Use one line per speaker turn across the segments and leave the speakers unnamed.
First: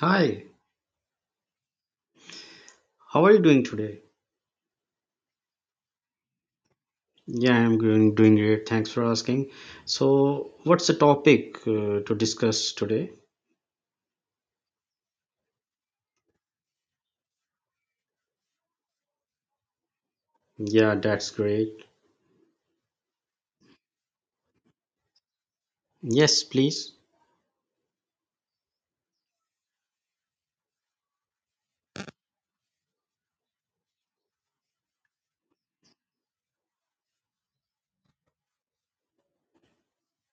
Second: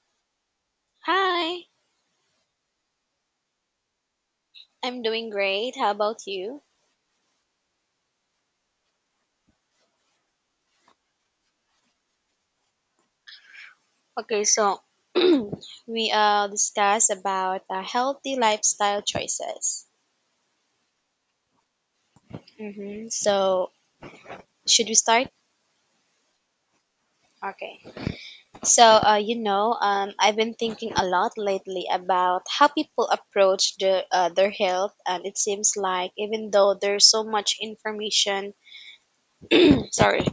Hi,
Hi,
how are you doing today?
I'm doing great. How about you?
Yeah, I'm doing, great. Thanks for asking. So, what's the topic to discuss today?
Okay, so we discuss about healthy lifestyle choices.
Yeah, that's great.
Mm-hmm. So should we start?
Yes, please.
Okay. So I've been thinking a lot lately about how people approach their health, and it seems like even though there's so much information, sorry,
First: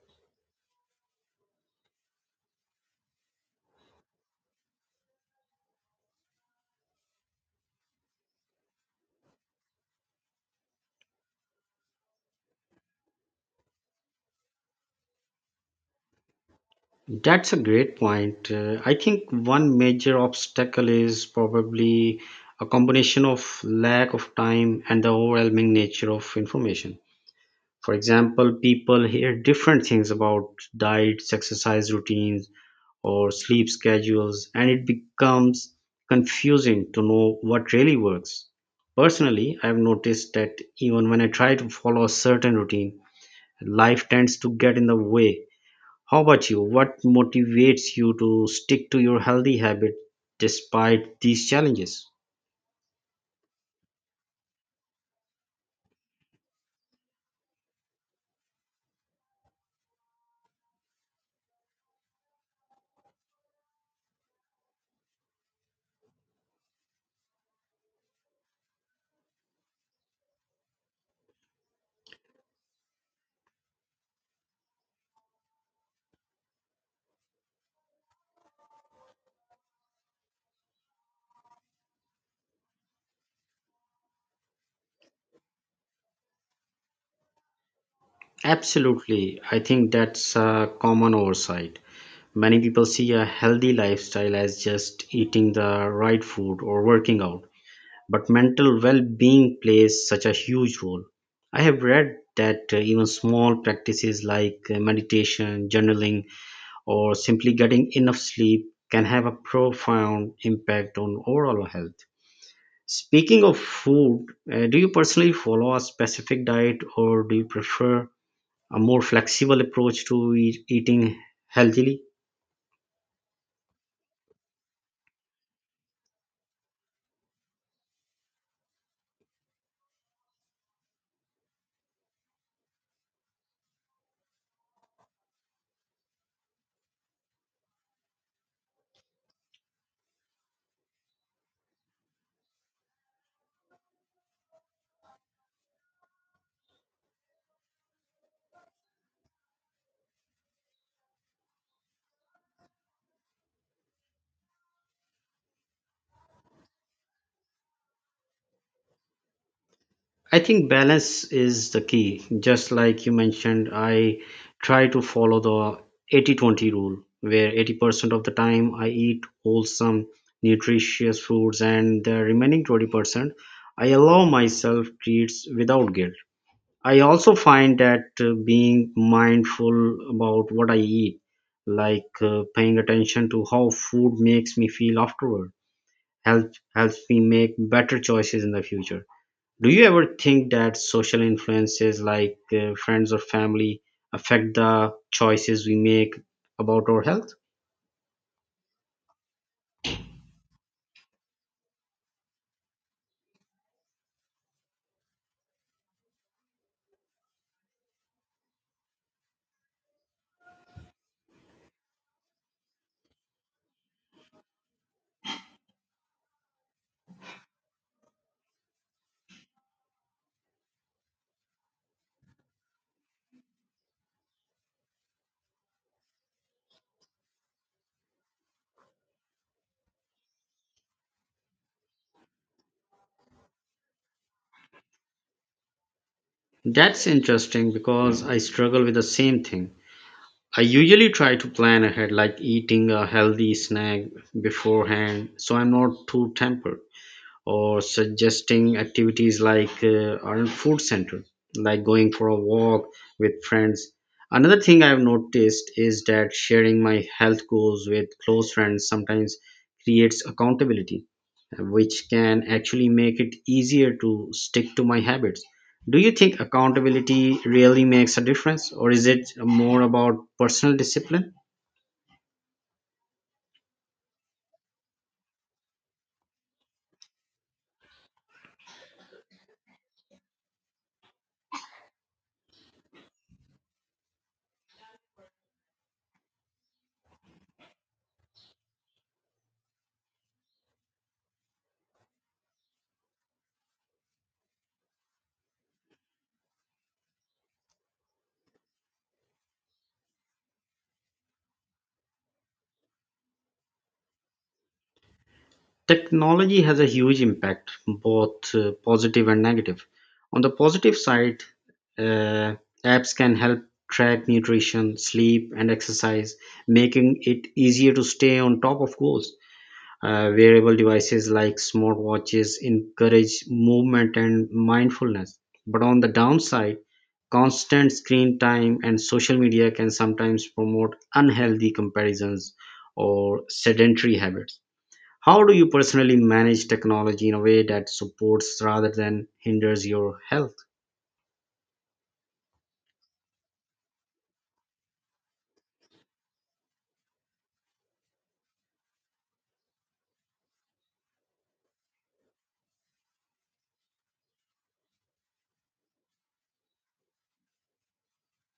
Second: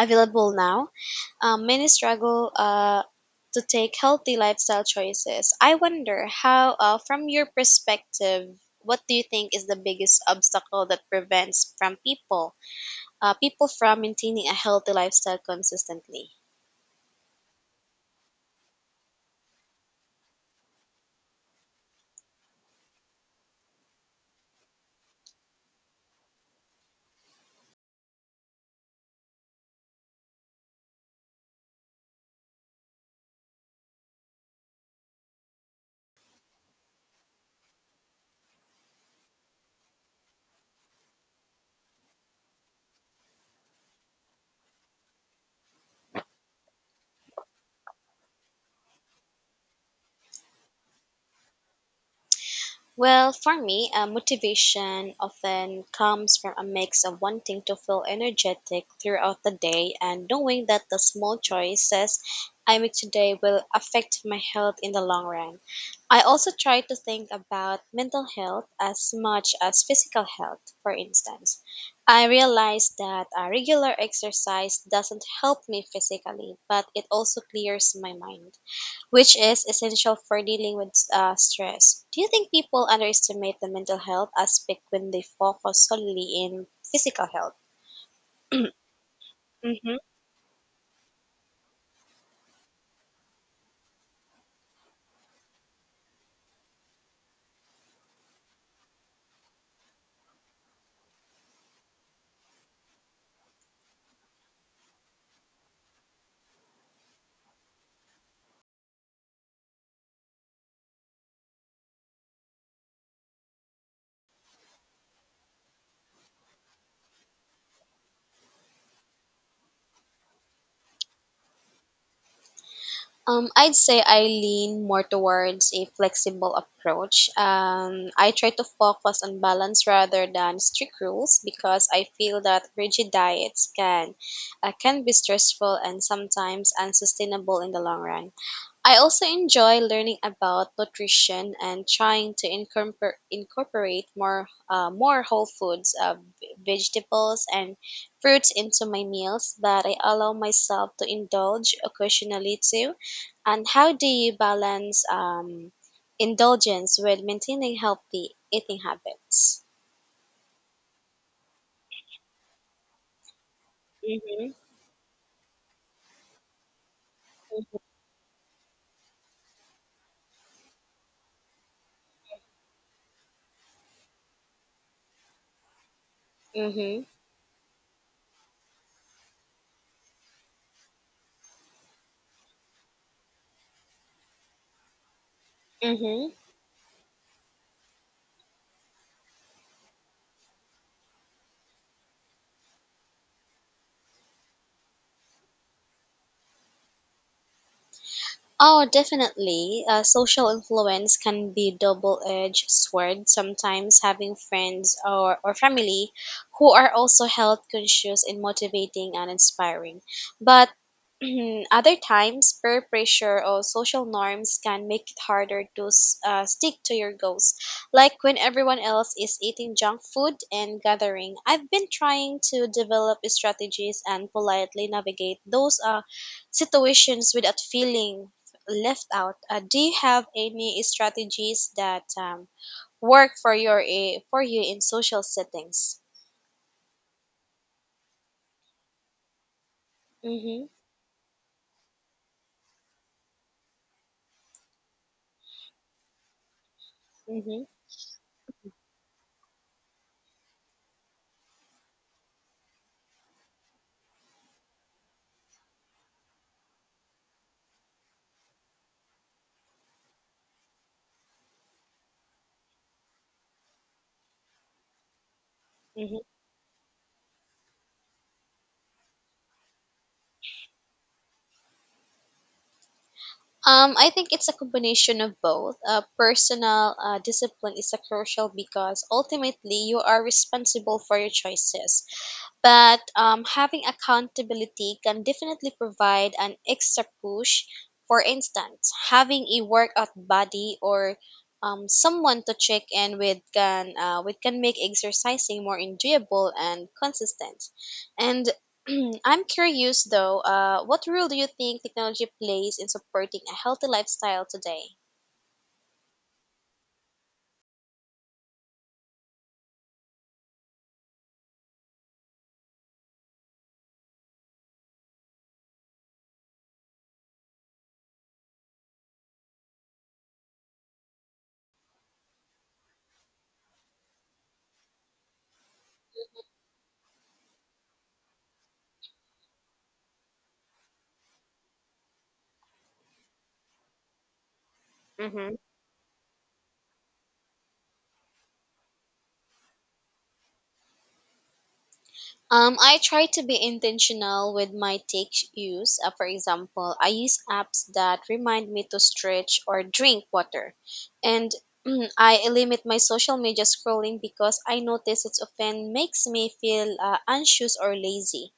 available now, many struggle to take healthy lifestyle choices. I wonder how, from your perspective, what do you think is the biggest obstacle that prevents from people people from maintaining a healthy lifestyle consistently?
That's a great point. I think one major obstacle is probably a combination of lack of time and the overwhelming nature of information. For example, people hear different things about diets, exercise routines, or sleep schedules, and it becomes confusing to know what really works. Personally, I've noticed that even when I try to follow a certain routine, life tends to get in the way. How about you? What motivates you to stick to your healthy habit despite these challenges?
Well, for me, motivation often comes from a mix of wanting to feel energetic throughout the day and knowing that the small choices I make today will affect my health in the long run. I also try to think about mental health as much as physical health, for instance. I realize that a regular exercise doesn't help me physically, but it also clears my mind, which is essential for dealing with stress. Do you think people underestimate the mental health aspect when they focus solely in physical health?
Absolutely. I think
Hmm.
that's a common oversight. Many people see a healthy lifestyle as just eating the right food or working out, but mental well-being plays such a huge role. I have read that even small practices like meditation, journaling, or simply getting enough sleep can have a profound impact on overall health. Speaking of food, do you personally follow a specific diet, or do you prefer a more flexible approach to eating healthily?
I'd say I lean more towards a flexible approach. I try to focus on balance rather than strict rules because I feel that rigid diets can be stressful and sometimes unsustainable in the long run. I also enjoy learning about nutrition and trying to incorporate more whole foods, vegetables and fruits into my meals. But I allow myself to indulge occasionally too. And how do you balance indulgence with maintaining healthy eating habits?
I think balance is the key. Just like you mentioned, I
Mm-hmm.
try to follow the 80 20 rule, where 80% of the time I eat wholesome, nutritious foods, and the remaining 20% I allow myself treats without guilt. I
Mm-hmm.
also find that being mindful about what I eat, like paying attention to how food makes me feel afterward,
Mm-hmm.
help, helps me make better choices in the future. Do you ever think that social influences like friends or family affect the choices we make about our health?
Oh, definitely. Social influence can be double-edged sword. Sometimes having friends or family who are also health conscious and motivating and inspiring. But other times, peer pressure or social norms can make it harder to stick to your goals. Like when everyone else is eating junk food and gathering, I've been trying to develop strategies and politely navigate those situations without feeling left out. Do you have any strategies that work for for you in social settings?
That's interesting because I struggle with the same thing. I
Mm-hmm,
usually try to plan ahead, like eating a healthy snack beforehand, so I'm not too tempered,
mm-hmm,
or suggesting activities like on food center, like going for a walk with friends. Another thing I've noticed is that sharing my health goals with close friends sometimes creates accountability, which can actually make it easier to stick to my habits. Do you
mm-hmm.
think accountability really makes a difference, or is it more about personal discipline?
I think it's a combination of both. Personal discipline is a crucial because ultimately you are responsible for your choices. But having accountability can definitely provide an extra push. For instance, having a workout buddy or someone to check in with can make exercising more enjoyable and consistent. And I'm curious though, what role do you think technology plays in supporting a healthy lifestyle today?
Technology has a huge impact, both positive and negative. On the positive side, uh, apps can help track nutrition, sleep, and exercise, making it easier to stay on top of goals. Wearable devices like smartwatches encourage movement and mindfulness. But on the downside, constant screen time and social media can sometimes promote unhealthy comparisons or sedentary habits. How
Mm-hmm.
do you personally manage technology in a way that supports rather than hinders your health?
I try to be intentional with my take use. For example, I use apps that remind me to stretch or drink water. And I limit my social media scrolling because I notice it often makes me feel anxious or lazy.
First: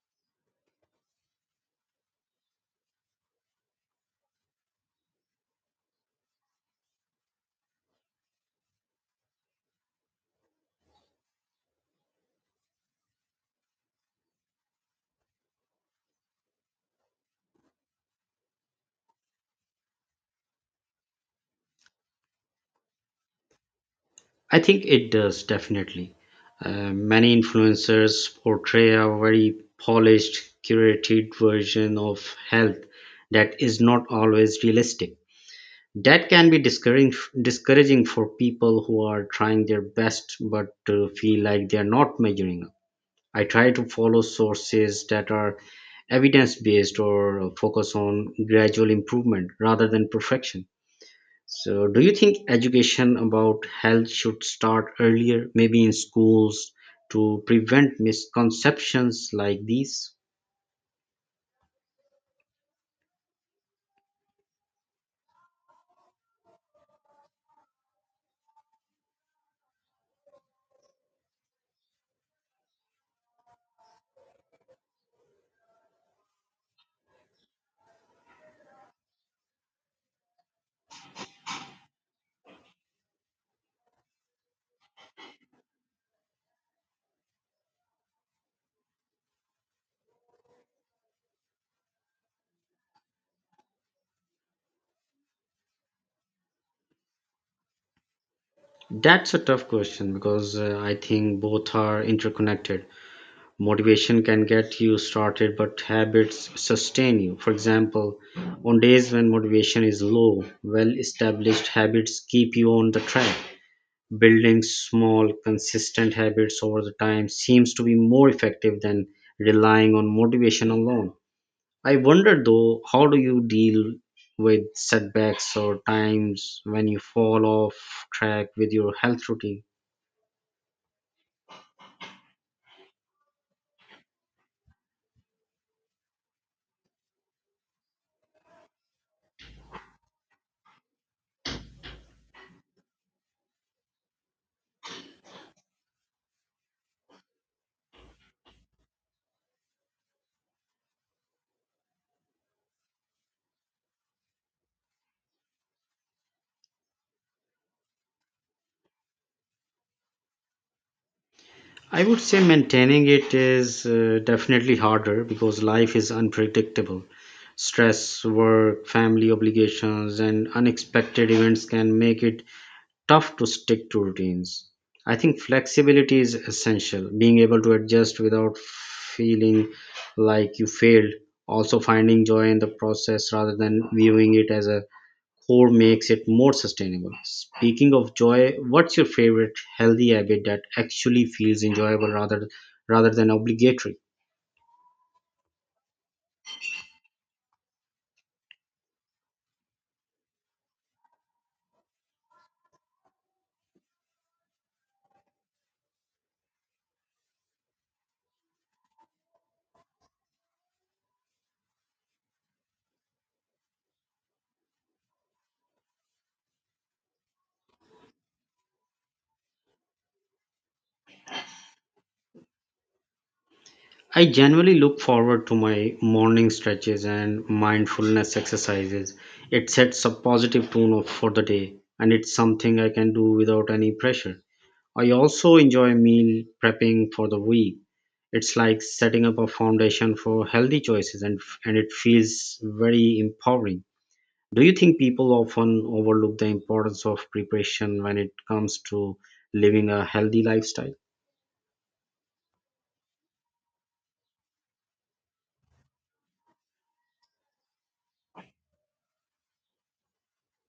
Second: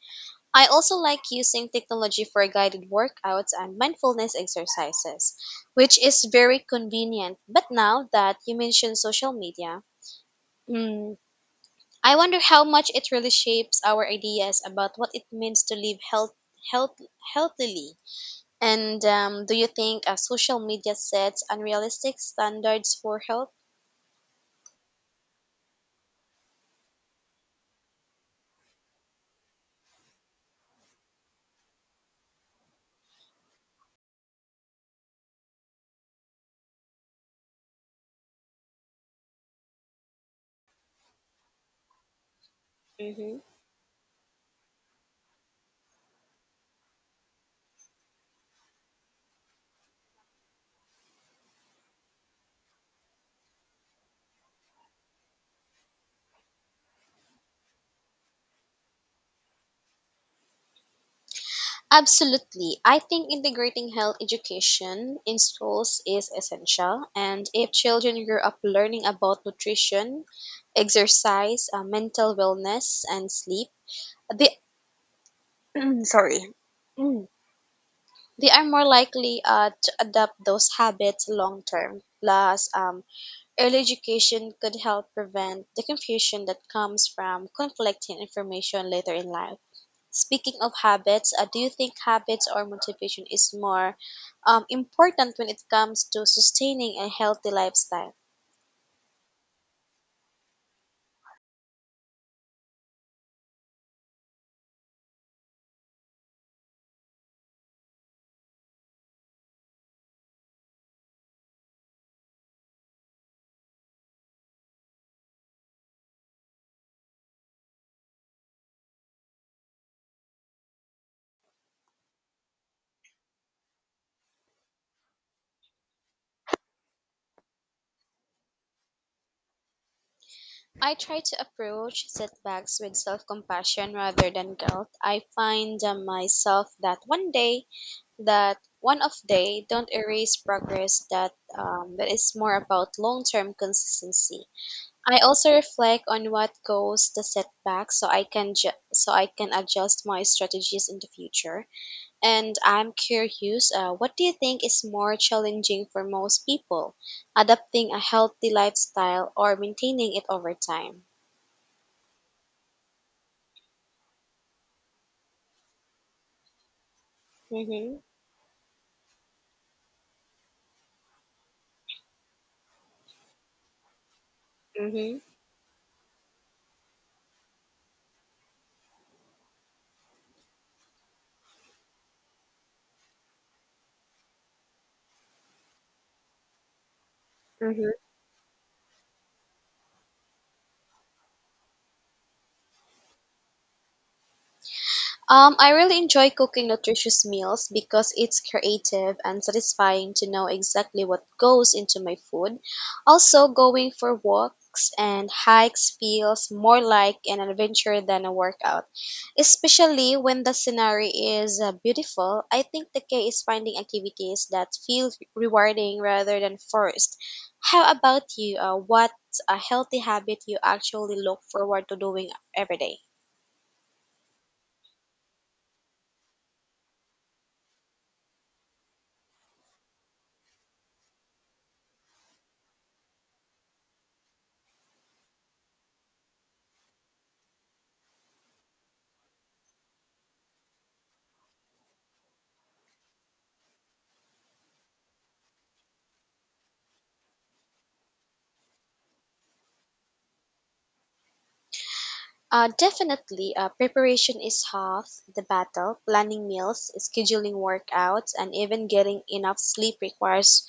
I also like using technology for guided workouts and mindfulness exercises, which is very convenient. But now that you mentioned social media, mm, I wonder how much it really shapes our ideas about what it means to live health, healthily. And do you think social media sets unrealistic standards for health?
I think it does, definitely. Many influencers portray a very polished, curated version of health that is not always realistic. That can be discouraging for people who are trying their best but feel like they are not measuring up.
Hmm.
I try to follow sources that are evidence based or focus on gradual improvement rather than perfection. So, do you think education about health should start earlier, maybe in schools, to prevent misconceptions like these?
Absolutely. I think integrating health education in schools is essential. And if children grow up learning about nutrition, exercise, mental wellness, and sleep, they, sorry, they are more likely to adopt those habits long term. Plus, early education could help prevent the confusion that comes from conflicting information later in life. Speaking of habits, do you think habits or motivation is more important when it comes to sustaining a healthy lifestyle?
That's a tough question because I think both are interconnected. Motivation can get you started, but habits sustain you. For example, on days when motivation is low, well established habits keep you on the track. Building small, consistent habits over the time seems to be more effective than relying on motivation alone. I wonder though, how do you deal with setbacks or times when you fall off track with your health routine?
I try to approach setbacks with self compassion rather than guilt. I find myself that one day that one of day don't erase progress that is more about long-term consistency. I also reflect on what goes the setback so I can adjust my strategies in the future. And I'm curious, what do you think is more challenging for most people, adapting a healthy lifestyle or maintaining it over time?
I would say maintaining it is definitely harder because life is unpredictable.
Mm-hmm.
Stress, work, family obligations, and unexpected events can make it tough to stick to routines. I
Mm-hmm.
think flexibility is essential, being able to adjust without feeling like you failed, also finding joy in the process rather than viewing it as a core makes it more sustainable. Speaking of joy, what's your favorite healthy habit that actually feels enjoyable rather than obligatory?
I really enjoy cooking nutritious meals because it's creative and satisfying to know exactly what goes into my food. Also, going for walks and hikes feels more like an adventure than a workout, especially when the scenery is beautiful. I think the key is finding activities that feel rewarding rather than forced. How about you? What a healthy habit you actually look forward to doing every day?
I generally look forward to my morning stretches and mindfulness exercises. It sets a positive tone for the day, and it's something I can do without any pressure. I also enjoy meal prepping for the week. It's like setting up a foundation for healthy choices, and it feels very empowering. Do you think people often overlook the importance of preparation when it comes to living a healthy lifestyle?
Definitely, preparation is half the battle. Planning meals, scheduling workouts, and even getting enough sleep requires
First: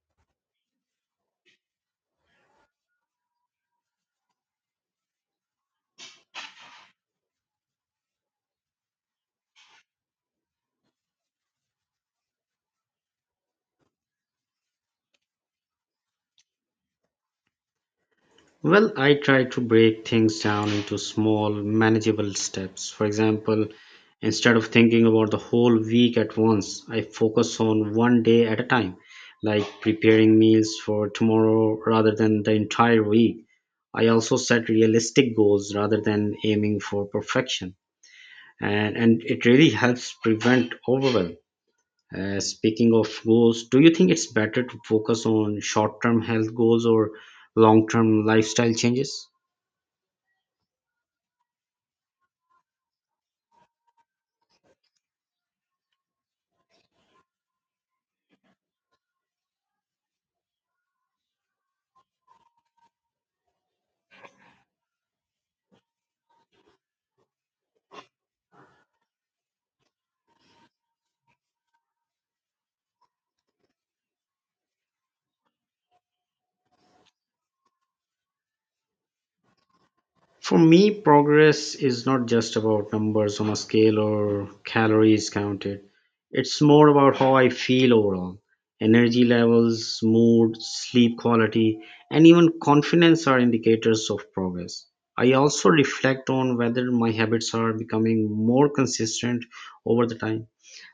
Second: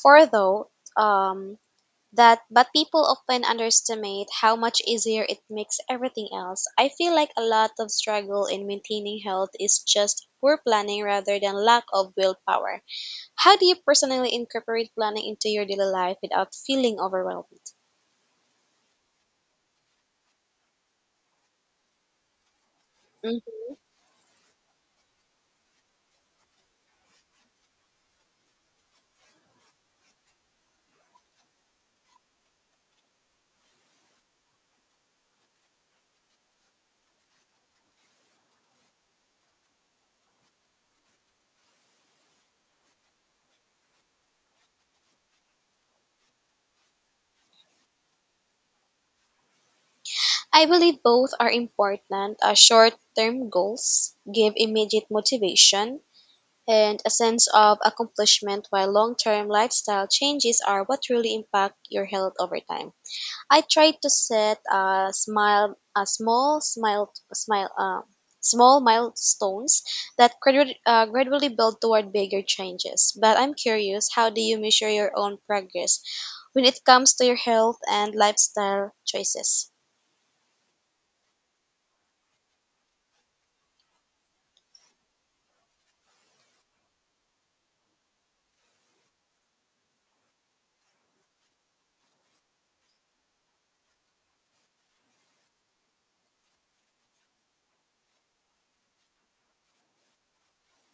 for though um, that. But people often underestimate how much easier it makes everything else. I feel like a lot of struggle in maintaining health is just poor planning rather than lack of willpower. How do you personally incorporate planning into your daily life without feeling overwhelmed?
Well, I try to break things down into small, manageable steps. For example, instead of thinking about the whole week at once, I focus on one day at a time, like preparing meals for tomorrow rather than the entire week. I also set realistic goals rather than aiming for perfection, and it really helps prevent overwhelm. Speaking of goals, do you think it's better to focus on short term health goals or long term lifestyle changes?
I believe both are important. Short term goals give immediate motivation and a sense of accomplishment, while long term lifestyle changes are what really impact your health over time. I try to set a smile, a small smile, smile, small milestones that gradually build toward bigger changes. But I'm curious, how do you measure your own progress when it comes to your health and lifestyle choices?
For me, progress is not just about numbers on a scale or calories counted. It's more about how I feel overall. Energy levels, mood, sleep quality, and even confidence are indicators of progress. I also reflect on whether my habits are becoming more consistent over the time.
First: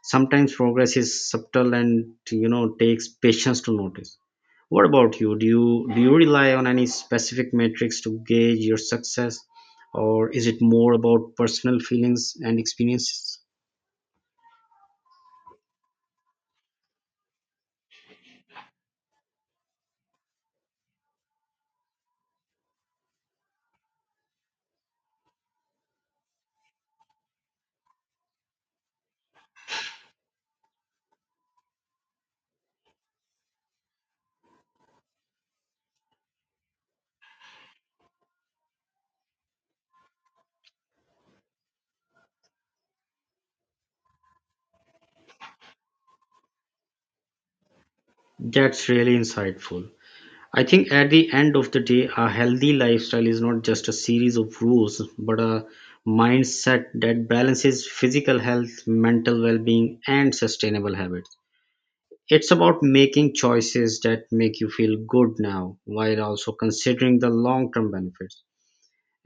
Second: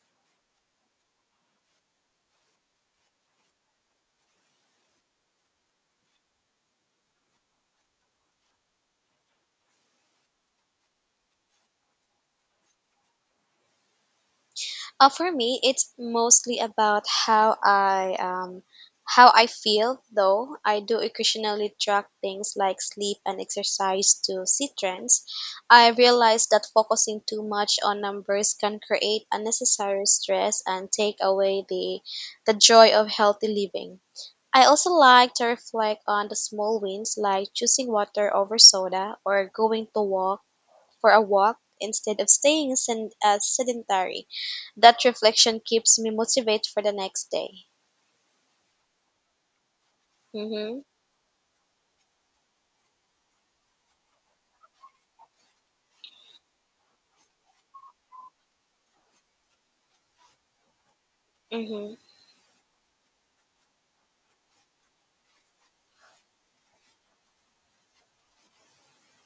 Sometimes progress is subtle and you know takes patience to notice. What about you? Do you rely on any specific metrics to gauge your success, or is it more about personal feelings and experiences?
For me, it's mostly about how I feel. Though I do occasionally track things like sleep and exercise to see trends, I realize that focusing too much on numbers can create unnecessary stress and take away the joy of healthy living. I also like to reflect on the small wins, like choosing water over soda, or going to walk for a walk instead of staying sedentary. That reflection keeps me motivated for the next day.
That's really insightful. I
Mhm.
think at the end of the day, a healthy lifestyle is not just a series of rules, but a mindset that balances physical health, mental well being, and sustainable habits.
Mhm.
It's about making choices that make you feel good now while also considering the long term benefits.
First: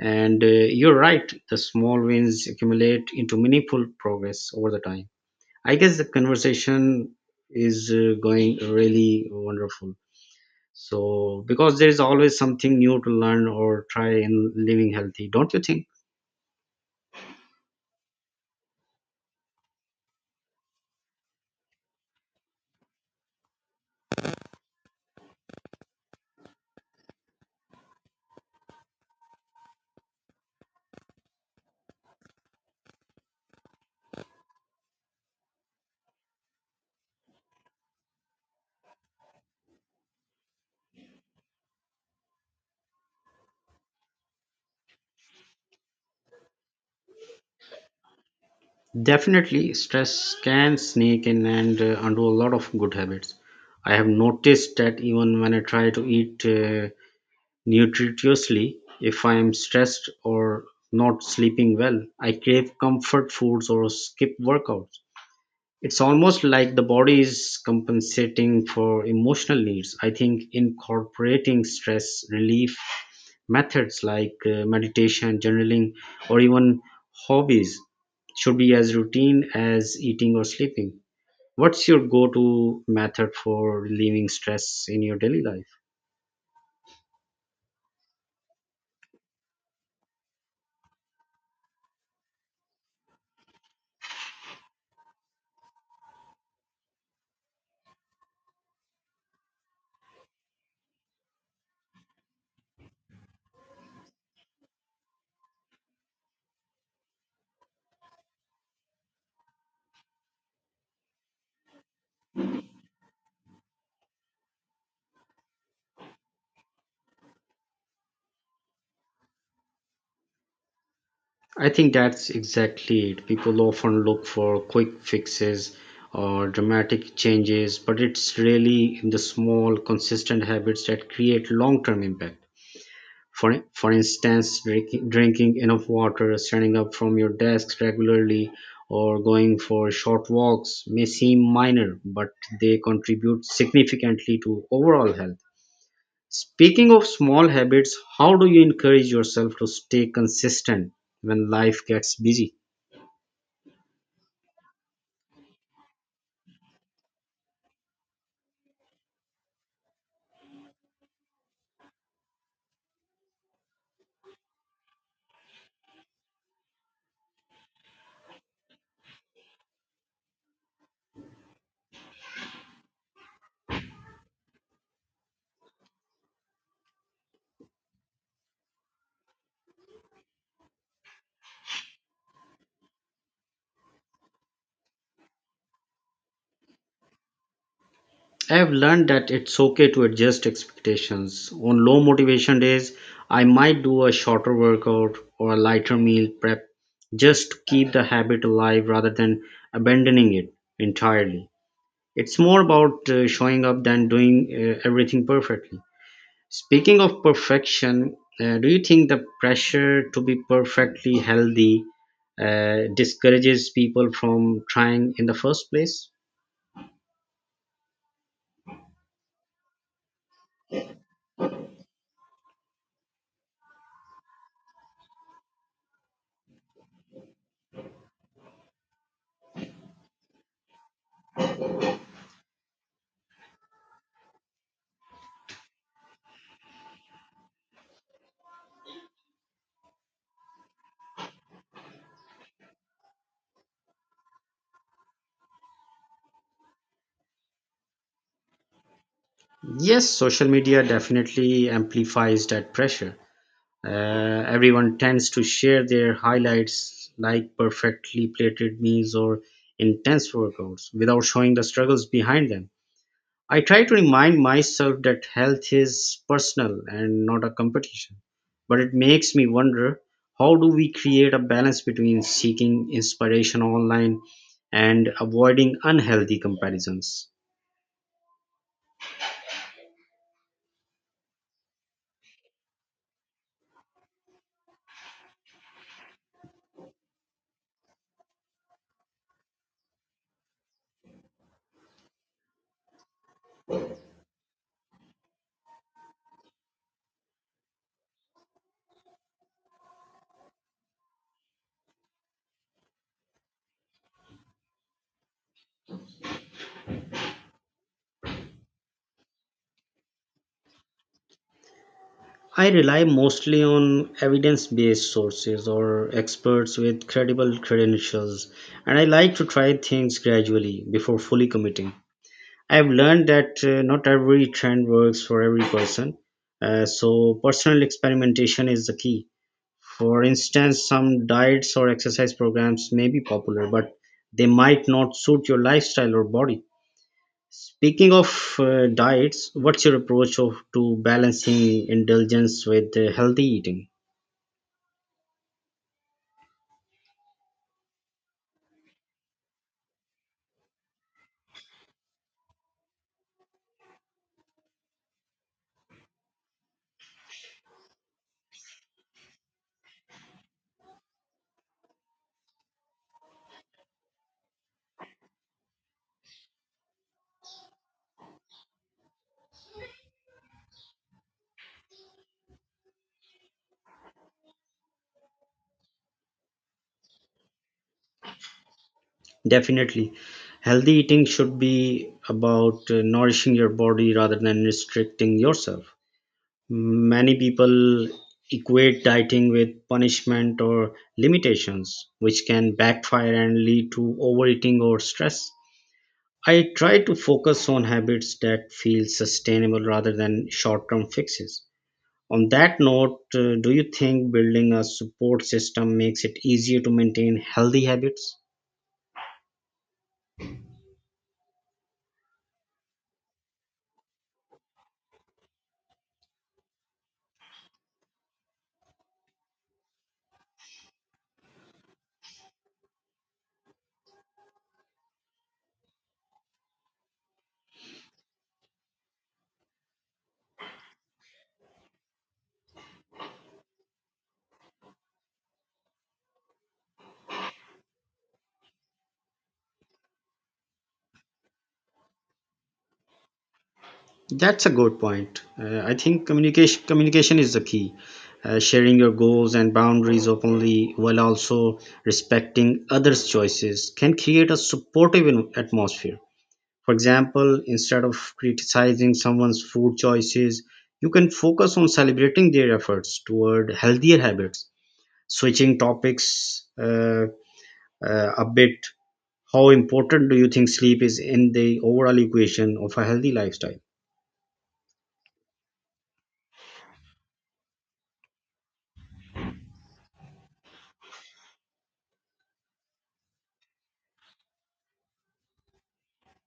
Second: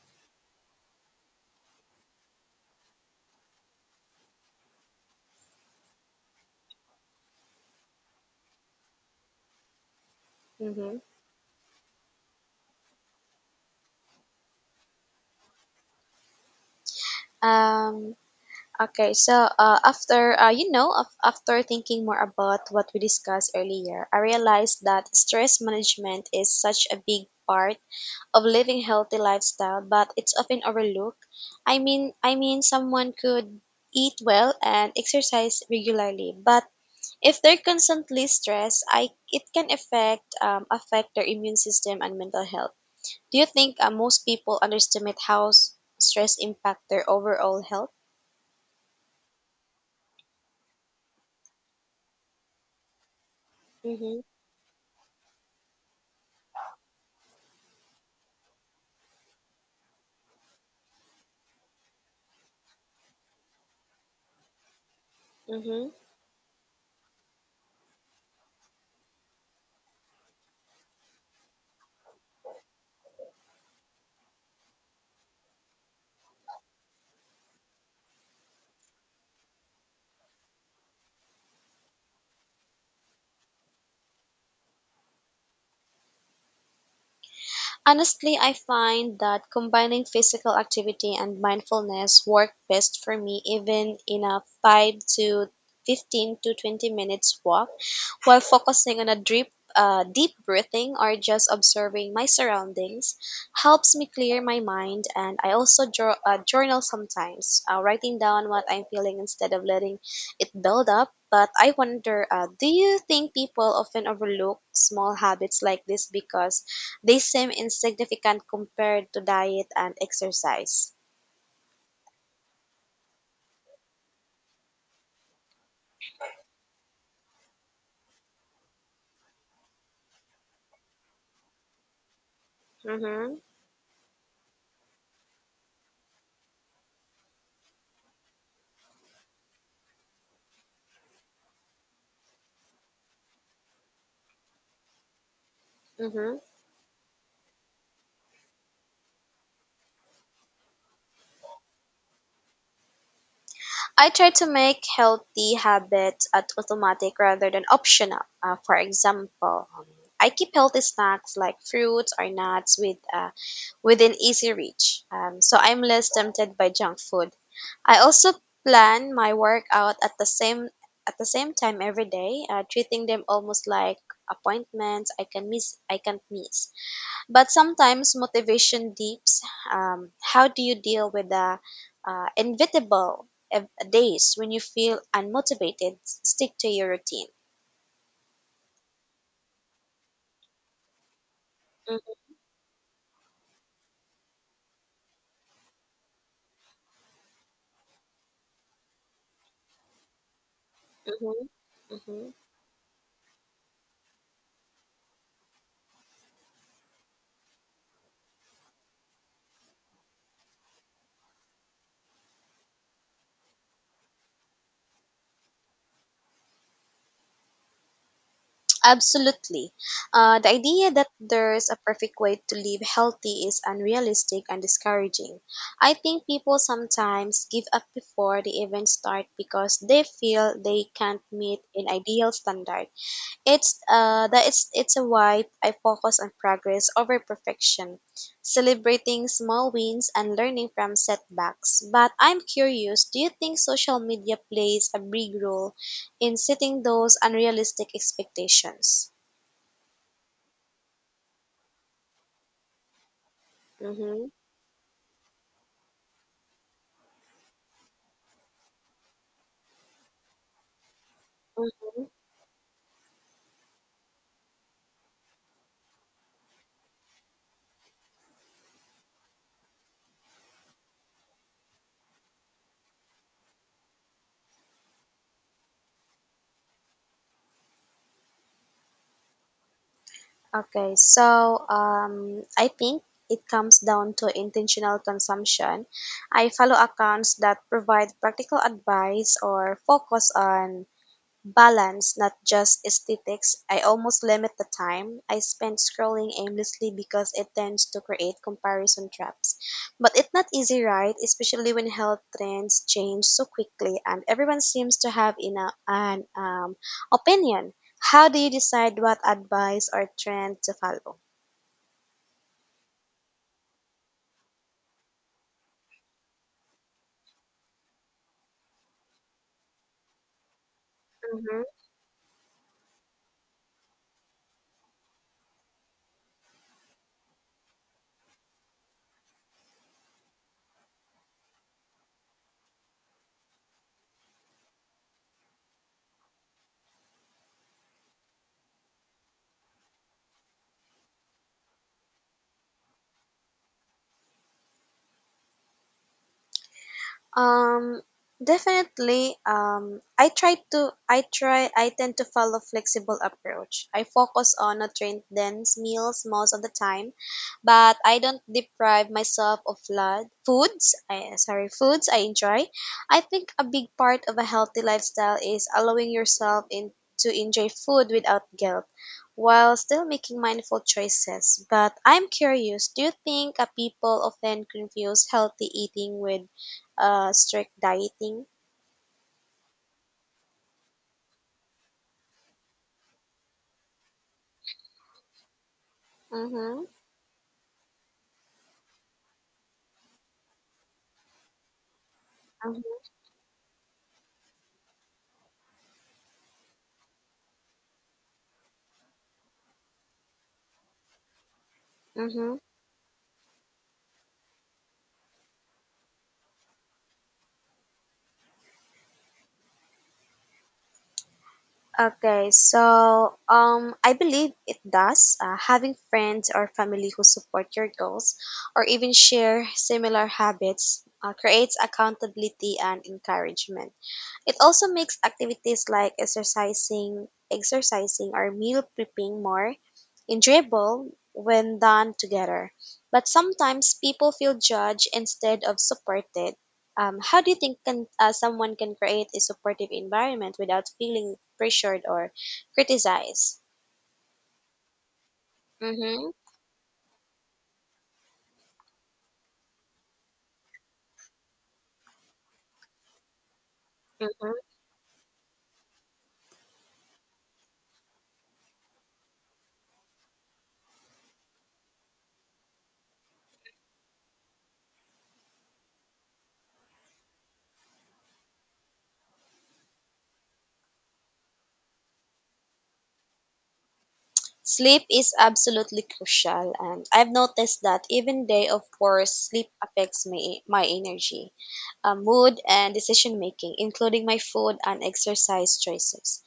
And you're right, the small wins accumulate into meaningful progress over the time. I guess the conversation is going really wonderful.
Mhm.
So, because there is always something new to learn or try in living healthy, don't you think?
Um. Okay. So, after after thinking more about what we discussed earlier, I realized that stress management is such a big part of living healthy lifestyle, but it's often overlooked. I mean, someone could eat well and exercise regularly, but if they're constantly stressed, I it can affect their immune system and mental health. Do you think most people underestimate how stress impact their overall health?
Definitely, stress can sneak in and undo a lot of good habits. I have
Mm-hmm.
noticed that even when I try to eat nutritiously, if I am stressed or not sleeping well, I crave comfort foods or skip workouts.
Mm-hmm.
It's almost like the body is compensating for emotional needs. I think incorporating stress relief methods like meditation, journaling, or even hobbies should be as routine as eating or sleeping. What's your go to method for relieving stress in your daily life?
Honestly, I find that combining physical activity and mindfulness work best for me, even in a 5 to 15 to 20 minutes walk, while focusing on a deep breathing or just observing my surroundings, helps me clear my mind. And I also draw, journal sometimes, writing down what I'm feeling instead of letting it build up. But I wonder, do you think people often overlook small habits like this because they seem insignificant compared to diet and exercise?
I think that's exactly it. People often look for quick fixes or dramatic changes, but it's really in the small, consistent habits that create long term impact.
Mhm.
For instance, drinking enough water, standing up from your desk regularly, or going for short walks may seem minor, but they contribute significantly to overall health.
Mhm.
Speaking of small habits, how do you encourage yourself to stay consistent when life gets busy?
I try to make healthy habits at automatic rather than optional. For example, I keep healthy snacks like fruits or nuts within easy reach, so I'm less tempted by junk food. I also plan my workout at the same time every day, treating them almost like appointments I can't miss. But sometimes motivation dips. How do you deal with the inevitable days when you feel unmotivated? Stick to your routine.
I've learned that it's okay to adjust expectations. On low motivation days, I might do a shorter workout or a lighter meal prep just to keep the habit alive rather than abandoning it entirely.
Hmm. Hmm.
It's more about showing up than doing everything perfectly. Speaking of perfection, do you think the pressure to be perfectly healthy discourages people from trying in the first place?
Absolutely. The idea that there's a perfect way to live healthy is unrealistic and discouraging. I think people sometimes give up before they even start because they feel they can't meet an ideal standard. It's that it's a why I focus on progress over perfection, celebrating small wins and learning from setbacks. But I'm curious, do you think social media plays a big role in setting those unrealistic expectations?
Yes, social media definitely amplifies that pressure.
Mm-hmm.
Everyone tends to share their highlights, like perfectly plated meals or intense workouts, without showing the struggles
Mm-hmm.
behind them. I try to remind myself that health is personal and not a competition, but it makes me wonder, how do we create a balance between seeking inspiration online and avoiding unhealthy comparisons?
Okay, so I think it comes down to intentional consumption. I follow accounts that provide practical advice or focus on balance, not just aesthetics. I almost limit the time I spend scrolling aimlessly because it tends to create comparison traps. But it's not easy, right? Especially when health trends change so quickly and everyone seems to have an opinion. How do you decide what advice or trend to follow?
I rely mostly on evidence based sources or experts with credible credentials, and I like to try things gradually before fully committing. I've learned that not every trend works for every person, so personal experimentation is the key. For instance, some diets or exercise programs may be popular, but they might not suit your lifestyle or body. Speaking of diets, what's your approach to balancing indulgence with healthy eating?
Um, Definitely. I try to. I try. I tend to follow flexible approach. I focus on nutrient dense meals most of the time, but I don't deprive myself of flood foods. I, sorry, foods I enjoy. I think a big part of a healthy lifestyle is allowing yourself in to enjoy food without guilt while still making mindful choices. But I'm curious, do you think people often confuse healthy eating with strict dieting?
Definitely. Healthy eating should be about nourishing your body rather than restricting yourself.
Mm-hmm.
Many people equate dieting with punishment or limitations, which can
Mm-hmm.
backfire and lead to overeating or stress. I try to focus on habits that feel sustainable rather than short term fixes. On
Mm-hmm.
that note, do you think building a support system makes it easier to maintain healthy habits?
Okay, so I believe it does. Having friends or family who support your goals or even share similar habits creates accountability and encouragement. It also makes activities like exercising or meal prepping more enjoyable when done together. But sometimes people feel judged instead of supported. How do you think someone can create a supportive environment without feeling pressured or criticized?
That's a good point. I think
Mm-hmm.
communication is the key. Sharing your goals and boundaries openly while also respecting others' choices can create
Mm-hmm.
a supportive atmosphere. For example, instead of criticizing someone's food choices, you can focus on celebrating their efforts toward healthier habits. Switching topics, a bit, how important do you think sleep is in the overall equation of a healthy lifestyle?
Sleep is absolutely crucial, and I've noticed that even day of course, sleep affects me my energy mood, and decision making, including my food and exercise choices.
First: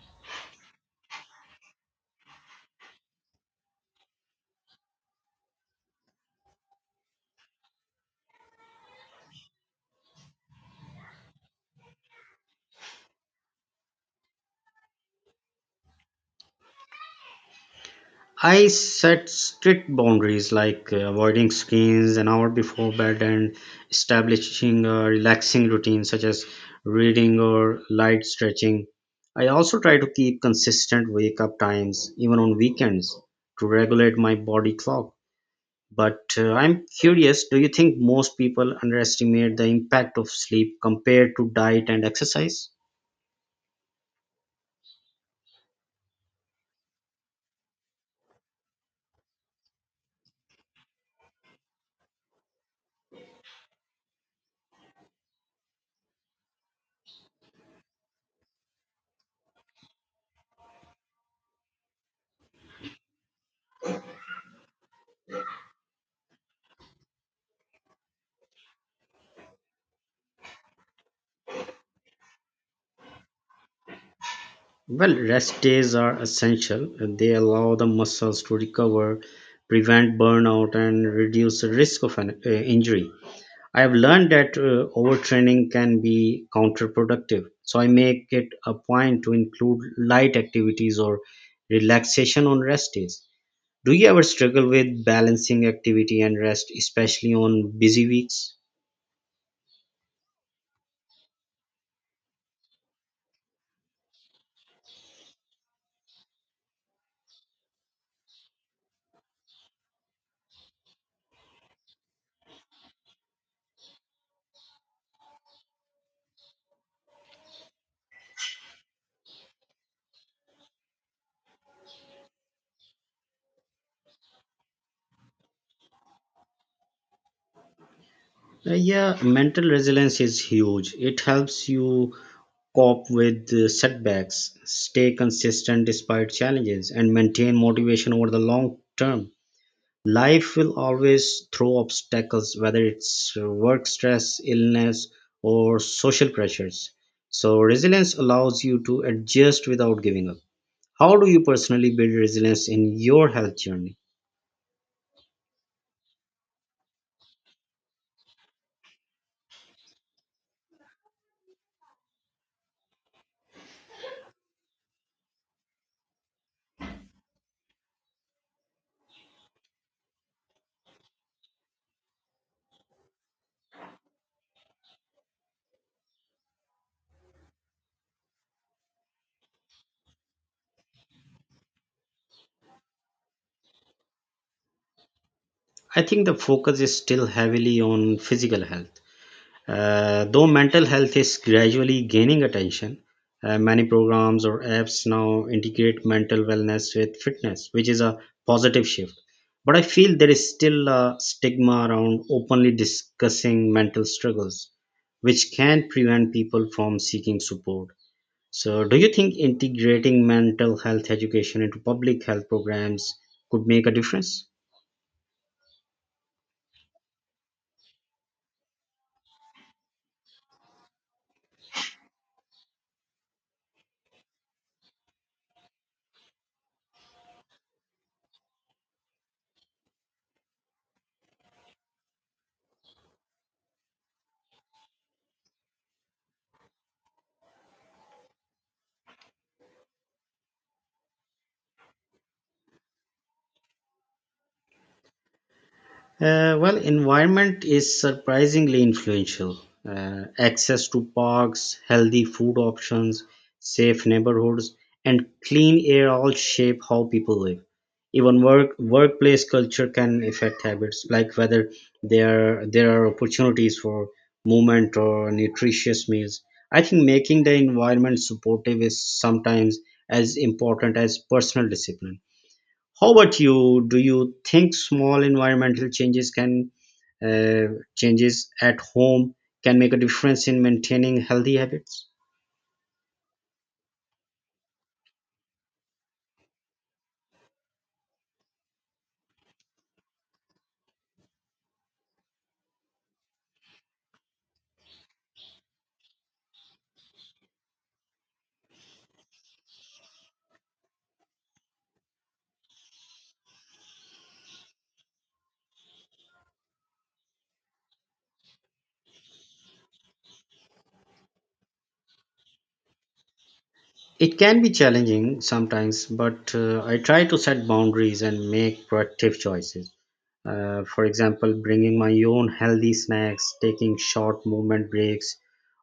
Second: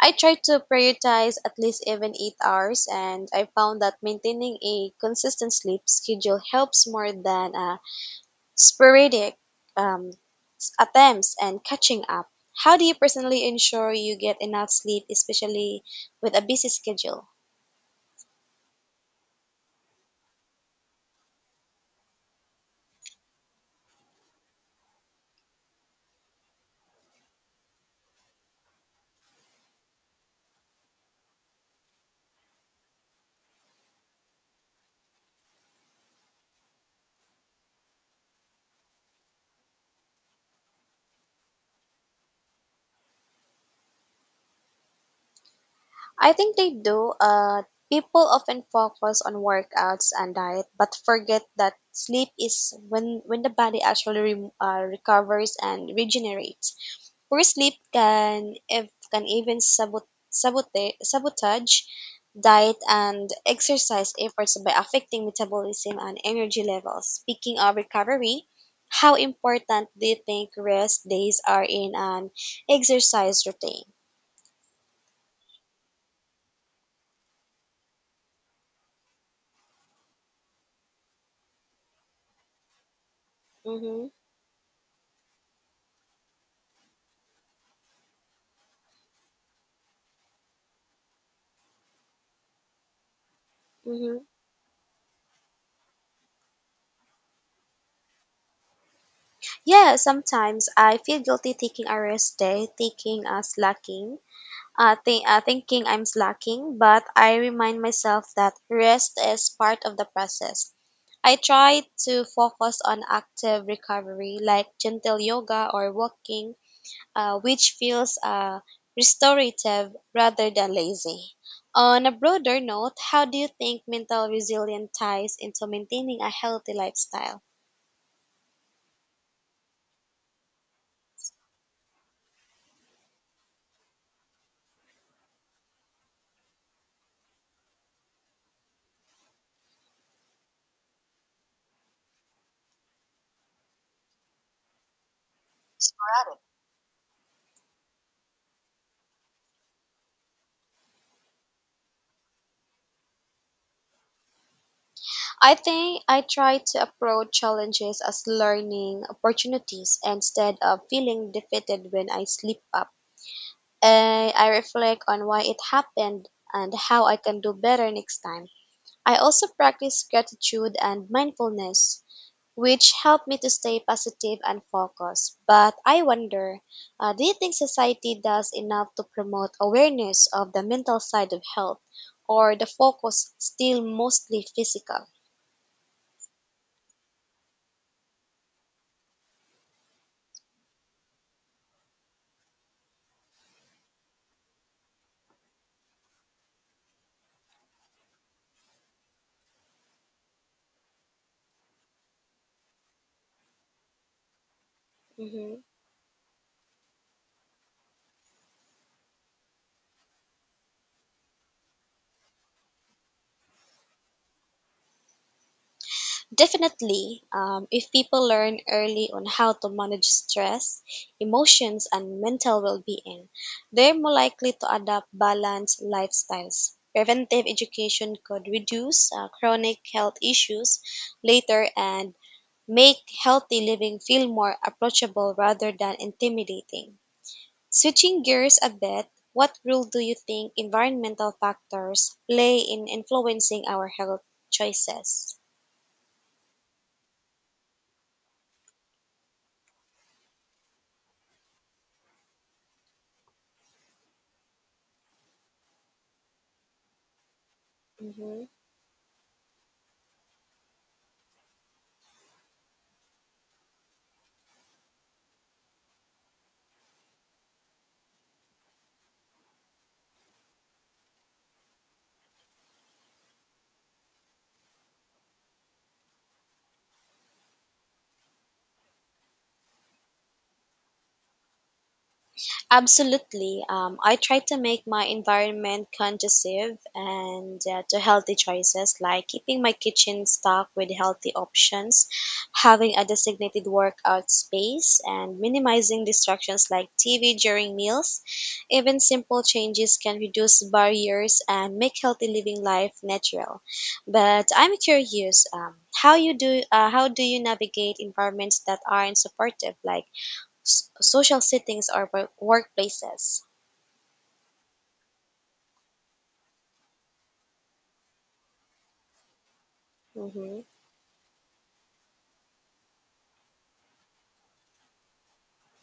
I try to prioritize at least even 8 hours, and I found that maintaining a consistent sleep schedule helps more than sporadic um, attempts and catching up. How do you personally ensure you get enough sleep, especially with a busy schedule?
I set strict boundaries like avoiding screens an hour before bed and establishing a relaxing routine such as reading or light stretching. I also try to keep consistent wake up times even on weekends to regulate my body clock. But I'm curious, do you think most people underestimate the impact of sleep compared to diet and exercise?
I think they do. People often focus on workouts and diet, but forget that sleep is when the body actually recovers and regenerates. Poor sleep can if can even sabotage diet and exercise efforts by affecting metabolism and energy levels. Speaking of recovery, how important do you think rest days are in an exercise routine?
Well, rest days are essential. They allow the muscles to recover, prevent burnout, and reduce the risk of an injury. I have
Mm-hmm.
learned that overtraining can be counterproductive, so I make it a point to include light activities or relaxation on rest days. Do you
Mm-hmm.
ever struggle with balancing activity and rest, especially on busy weeks?
Yeah, sometimes I feel guilty taking a rest day, taking a slacking, th- thinking I'm slacking, but I remind myself that rest is part of the process. I try to focus on active recovery, like gentle yoga or walking, which feels restorative rather than lazy. On a broader note, how do you think mental resilience ties into maintaining a healthy lifestyle?
Yeah, mental resilience is huge. It helps you cope with setbacks, stay consistent despite challenges, and maintain motivation over the long term. Life will always throw obstacles, whether it's work stress, illness, or social pressures. So, resilience allows you to adjust without giving up. How do you personally build resilience in your health journey?
I think I try to approach challenges as learning opportunities instead of feeling defeated when I slip up. And I reflect on why it happened and how I can do better next time. I also practice gratitude and mindfulness, which help me to stay positive and focused. But I wonder, do you think society does enough to promote awareness of the mental side of health, or the focus still mostly physical?
I think the focus is still heavily on physical health. Though mental health is gradually gaining attention, many programs or apps now integrate mental wellness with fitness, which is a positive shift. But I feel there is still a stigma around openly discussing mental struggles,
Hmm.
which can prevent people from seeking support. So, do you think integrating mental health education into public health programs could make a difference?
Definitely. If people learn early on how to manage stress, emotions, and mental well being, they're more likely to adopt balanced lifestyles. Preventive education could reduce chronic health issues later and make healthy living feel more approachable rather than intimidating. Switching gears a bit, what role do you think environmental factors play in influencing our health choices?
Well, environment is surprisingly influential. Access to parks, healthy food options, safe neighborhoods, and clean air all shape how people live. Even
Mhm.
workplace culture can affect habits, like whether there are opportunities for movement or nutritious meals. I think making the environment supportive is sometimes as important as personal discipline. How about you? Do you think small environmental changes can changes at home can make a difference in maintaining healthy habits?
Absolutely. I try to make my environment conducive and to healthy choices, like keeping my kitchen stocked with healthy options, having a designated workout space, and minimizing distractions like TV during meals. Even simple changes can reduce barriers and make healthy living life natural. But I'm curious, how do you navigate environments that aren't supportive, like social settings or workplaces.
It can be challenging sometimes, but I try to set boundaries and make proactive choices.
Mhm.
For example, bringing my own healthy snacks, taking short movement breaks,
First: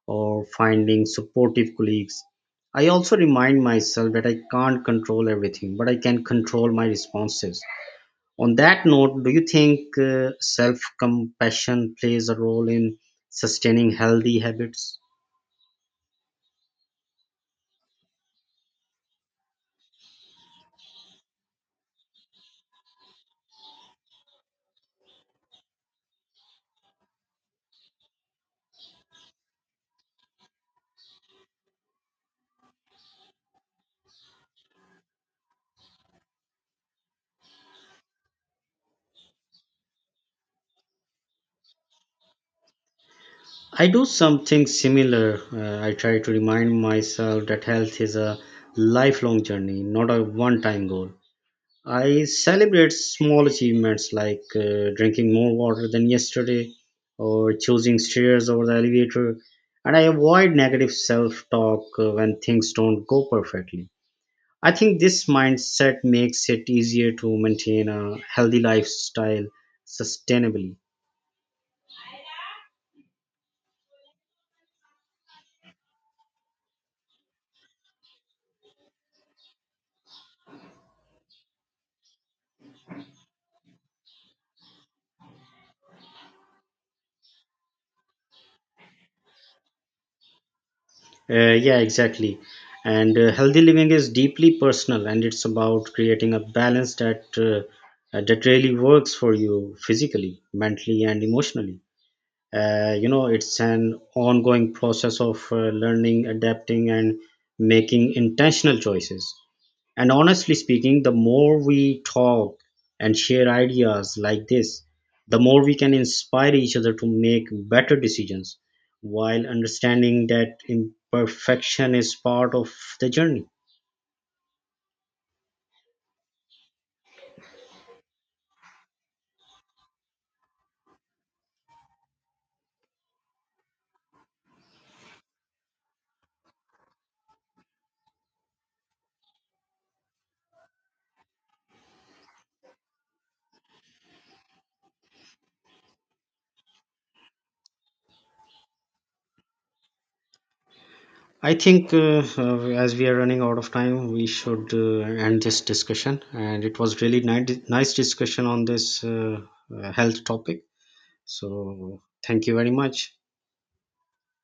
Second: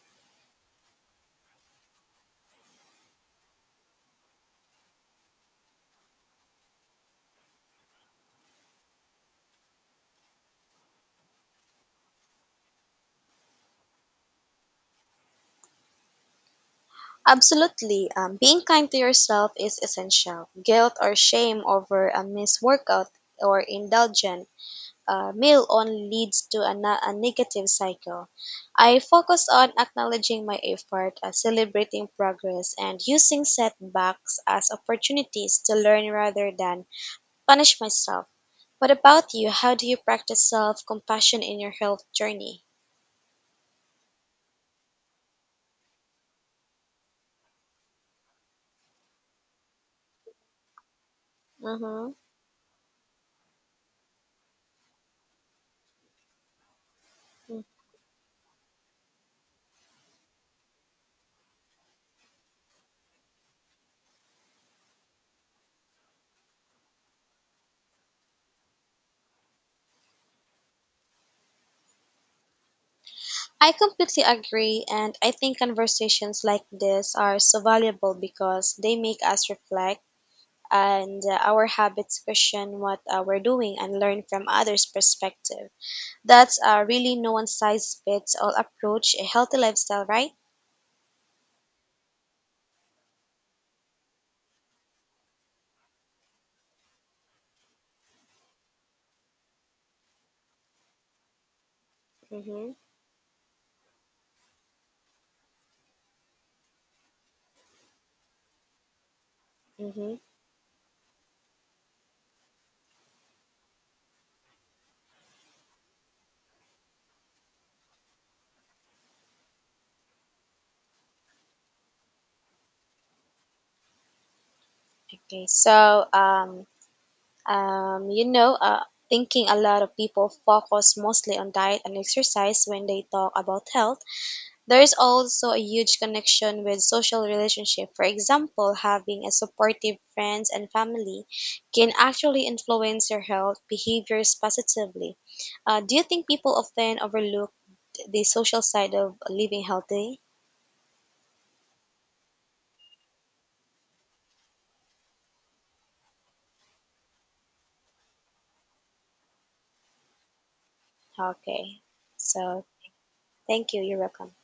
or finding supportive colleagues. I also remind myself that I can't control everything, but I can control my responses. On that note, do you think self compassion plays a role in sustaining healthy habits?
Absolutely. Being kind to yourself is essential. Guilt or shame over a missed workout or indulgent meal only leads to a negative cycle. I focus on acknowledging my effort, celebrating progress, and using setbacks as opportunities to learn rather than punish myself. What about you? How do you practice self compassion in your health journey?
I do something similar. I try to remind myself that health is a lifelong journey, not a one time goal.
Mm-hmm.
I celebrate small achievements like drinking more water than yesterday or choosing stairs over the elevator, and I avoid negative self talk when things don't go perfectly. I think this mindset makes it easier to maintain a healthy lifestyle sustainably.
I completely agree, and I think conversations like this are so valuable because they make us reflect and our habits question what we're doing and learn from others' perspective. That's really no one size fits all approach, a healthy lifestyle, right?
Yeah, exactly. And healthy living is deeply personal, and it's about creating a balance that that really works for you physically, mentally, and emotionally.
Mm-hmm.
You know, it's an ongoing process of learning, adapting, and making intentional choices. And
Mm-hmm.
honestly speaking, the more we talk and share ideas like this, the more we can inspire each other to make better decisions while understanding that imperfection is part of the journey.
Okay, so um, you know, uh, thinking a lot of people focus mostly on diet and exercise when they talk about health. There is also a huge connection with social relationship. For example, having a supportive friends and family can actually influence your health behaviors positively. Do you think people often overlook the social side of living healthy?
I think as we are running out of time, we should end this discussion. And it was really nice discussion on this health topic.
Okay,
So, thank you
so
very much.
thank you. You're welcome.